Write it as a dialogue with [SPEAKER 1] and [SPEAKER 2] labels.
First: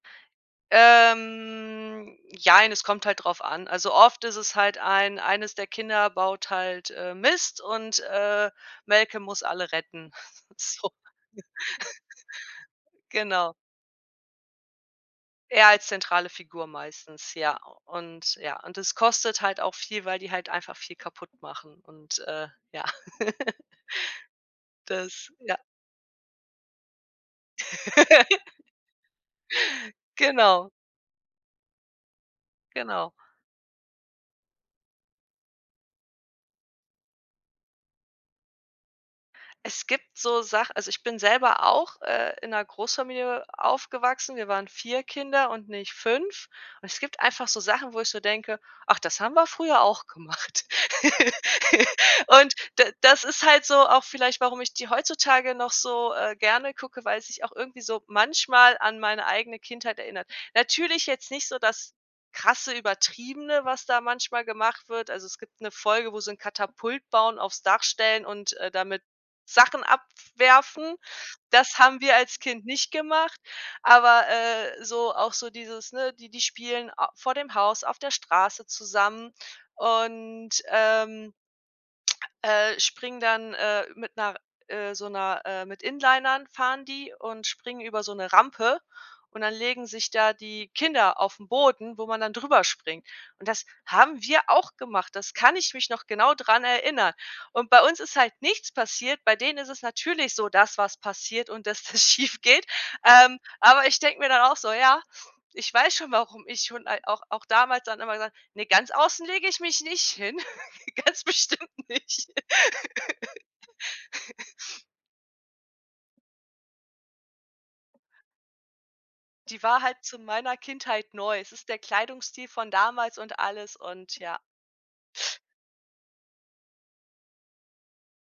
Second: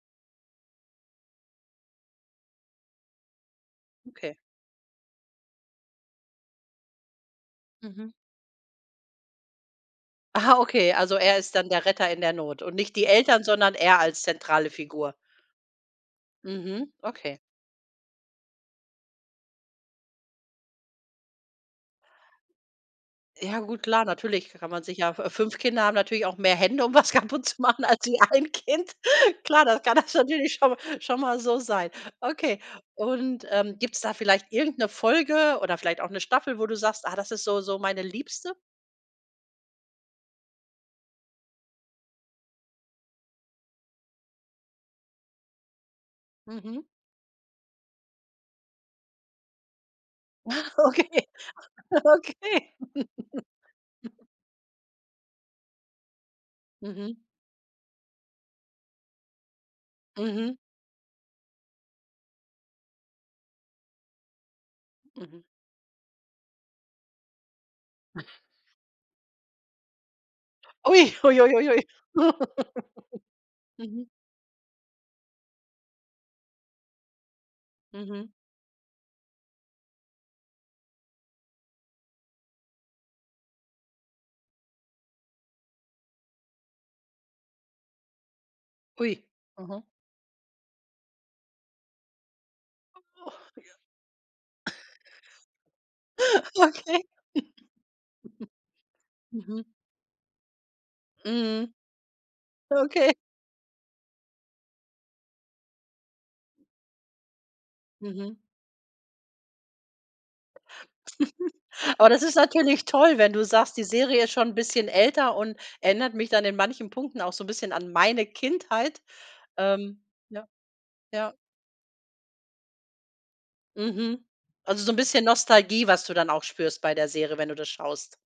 [SPEAKER 1] Ähm, Jein, es kommt halt drauf an. Also, oft
[SPEAKER 2] Okay.
[SPEAKER 1] ist es halt ein eines der Kinder baut halt, äh, Mist und,
[SPEAKER 2] Mhm.
[SPEAKER 1] äh, Malcolm muss alle retten.
[SPEAKER 2] Ah,
[SPEAKER 1] So
[SPEAKER 2] okay, also er ist dann der Retter in der Not und nicht die Eltern,
[SPEAKER 1] Genau.
[SPEAKER 2] sondern er als zentrale Figur.
[SPEAKER 1] Er als zentrale Figur
[SPEAKER 2] Mhm,
[SPEAKER 1] meistens,
[SPEAKER 2] okay.
[SPEAKER 1] ja. Und, ja, und es kostet halt auch viel, weil die halt einfach viel kaputt machen und, äh, ja.
[SPEAKER 2] Ja gut, klar, natürlich kann man sich ja
[SPEAKER 1] Das,
[SPEAKER 2] f
[SPEAKER 1] ja.
[SPEAKER 2] 5 Kinder haben natürlich auch mehr Hände, um was kaputt zu machen als wie 1 Kind. Klar, das kann das natürlich
[SPEAKER 1] Genau.
[SPEAKER 2] schon mal schon mal so sein. Okay,
[SPEAKER 1] Genau.
[SPEAKER 2] und, ähm, gibt's da vielleicht irgend 'ne Folge oder vielleicht auch 'ne Staffel, wo du sagst: „Ah, das ist so so meine Liebste?“
[SPEAKER 1] Es gibt so Sach also, ich bin selber auch, äh, in 'ner Großfamilie aufgewachsen, wir waren 4 Kinder und nicht 5,
[SPEAKER 2] Mhm.
[SPEAKER 1] und es gibt einfach so Sachen, wo ich so denke: „Ach, das haben wir früher auch gemacht.”
[SPEAKER 2] Ah, okay.
[SPEAKER 1] Und
[SPEAKER 2] Okay.
[SPEAKER 1] da das ist halt so auch vielleicht, warum ich die heutzutage noch so, äh, gerne gucke, weil
[SPEAKER 2] Mhm.
[SPEAKER 1] es sich auch irgendwie so manchmal an meine eigene Kindheit erinnert.
[SPEAKER 2] Mhm.
[SPEAKER 1] Natürlich jetzt nicht so das krasse, übertriebene, was da manchmal gemacht wird. Also, es
[SPEAKER 2] Mhm.
[SPEAKER 1] gibt 'ne Folge, wo sie 'n Katapult bauen, aufs Dach stellen und, äh, damit Sachen abwerfen.
[SPEAKER 2] Ui. Ui ui ui
[SPEAKER 1] Das
[SPEAKER 2] ui.
[SPEAKER 1] haben wir als Kind nicht gemacht,
[SPEAKER 2] Mhm.
[SPEAKER 1] aber, äh, so auch so dieses, ne, die die spielen a vor dem Haus auf der
[SPEAKER 2] Mhm.
[SPEAKER 1] Straße zusammen und, ähm, äh, springen, dann, äh, mit 'ner, äh, so 'ner äh, mit Inlinern fahren die und springen über so 'ne Rampe
[SPEAKER 2] Ui.
[SPEAKER 1] und dann
[SPEAKER 2] Mhm.
[SPEAKER 1] legen sich da die Kinder auf 'n Boden, wo man dann drüber springt.
[SPEAKER 2] Och,
[SPEAKER 1] Und das
[SPEAKER 2] ja.
[SPEAKER 1] haben wir auch gemacht, das kann ich mich noch genau dran
[SPEAKER 2] Okay.
[SPEAKER 1] erinnern. Und bei uns ist halt nichts passiert. Bei denen
[SPEAKER 2] Mhm.
[SPEAKER 1] ist es natürlich so, dass was passiert und
[SPEAKER 2] Mhm.
[SPEAKER 1] dass das schiefgeht.
[SPEAKER 2] Okay.
[SPEAKER 1] Ähm, aber ich denk mir dann auch so: „Ja, ich weiß schon, warum ich schon al auch auch damals dann immer gesagt
[SPEAKER 2] Mhm.
[SPEAKER 1] hab: „Ne, ganz außen lege ich mich nicht hin“, ganz bestimmt
[SPEAKER 2] Oh, das
[SPEAKER 1] nicht.“
[SPEAKER 2] ist natürlich toll, wenn du sagst: „Die Serie ist schon 'n bisschen älter und erinnert mich dann in manchen Punkten auch so 'n bisschen an meine Kindheit.“
[SPEAKER 1] Die war halt
[SPEAKER 2] Ähm
[SPEAKER 1] zu
[SPEAKER 2] ja,
[SPEAKER 1] meiner Kindheit
[SPEAKER 2] ja.
[SPEAKER 1] neu. Es ist der Kleidungsstil von damals und alles und
[SPEAKER 2] Mhm.
[SPEAKER 1] ja.
[SPEAKER 2] Also so 'n bisschen Nostalgie, was du dann auch spürst bei der Serie, wenn du das schaust.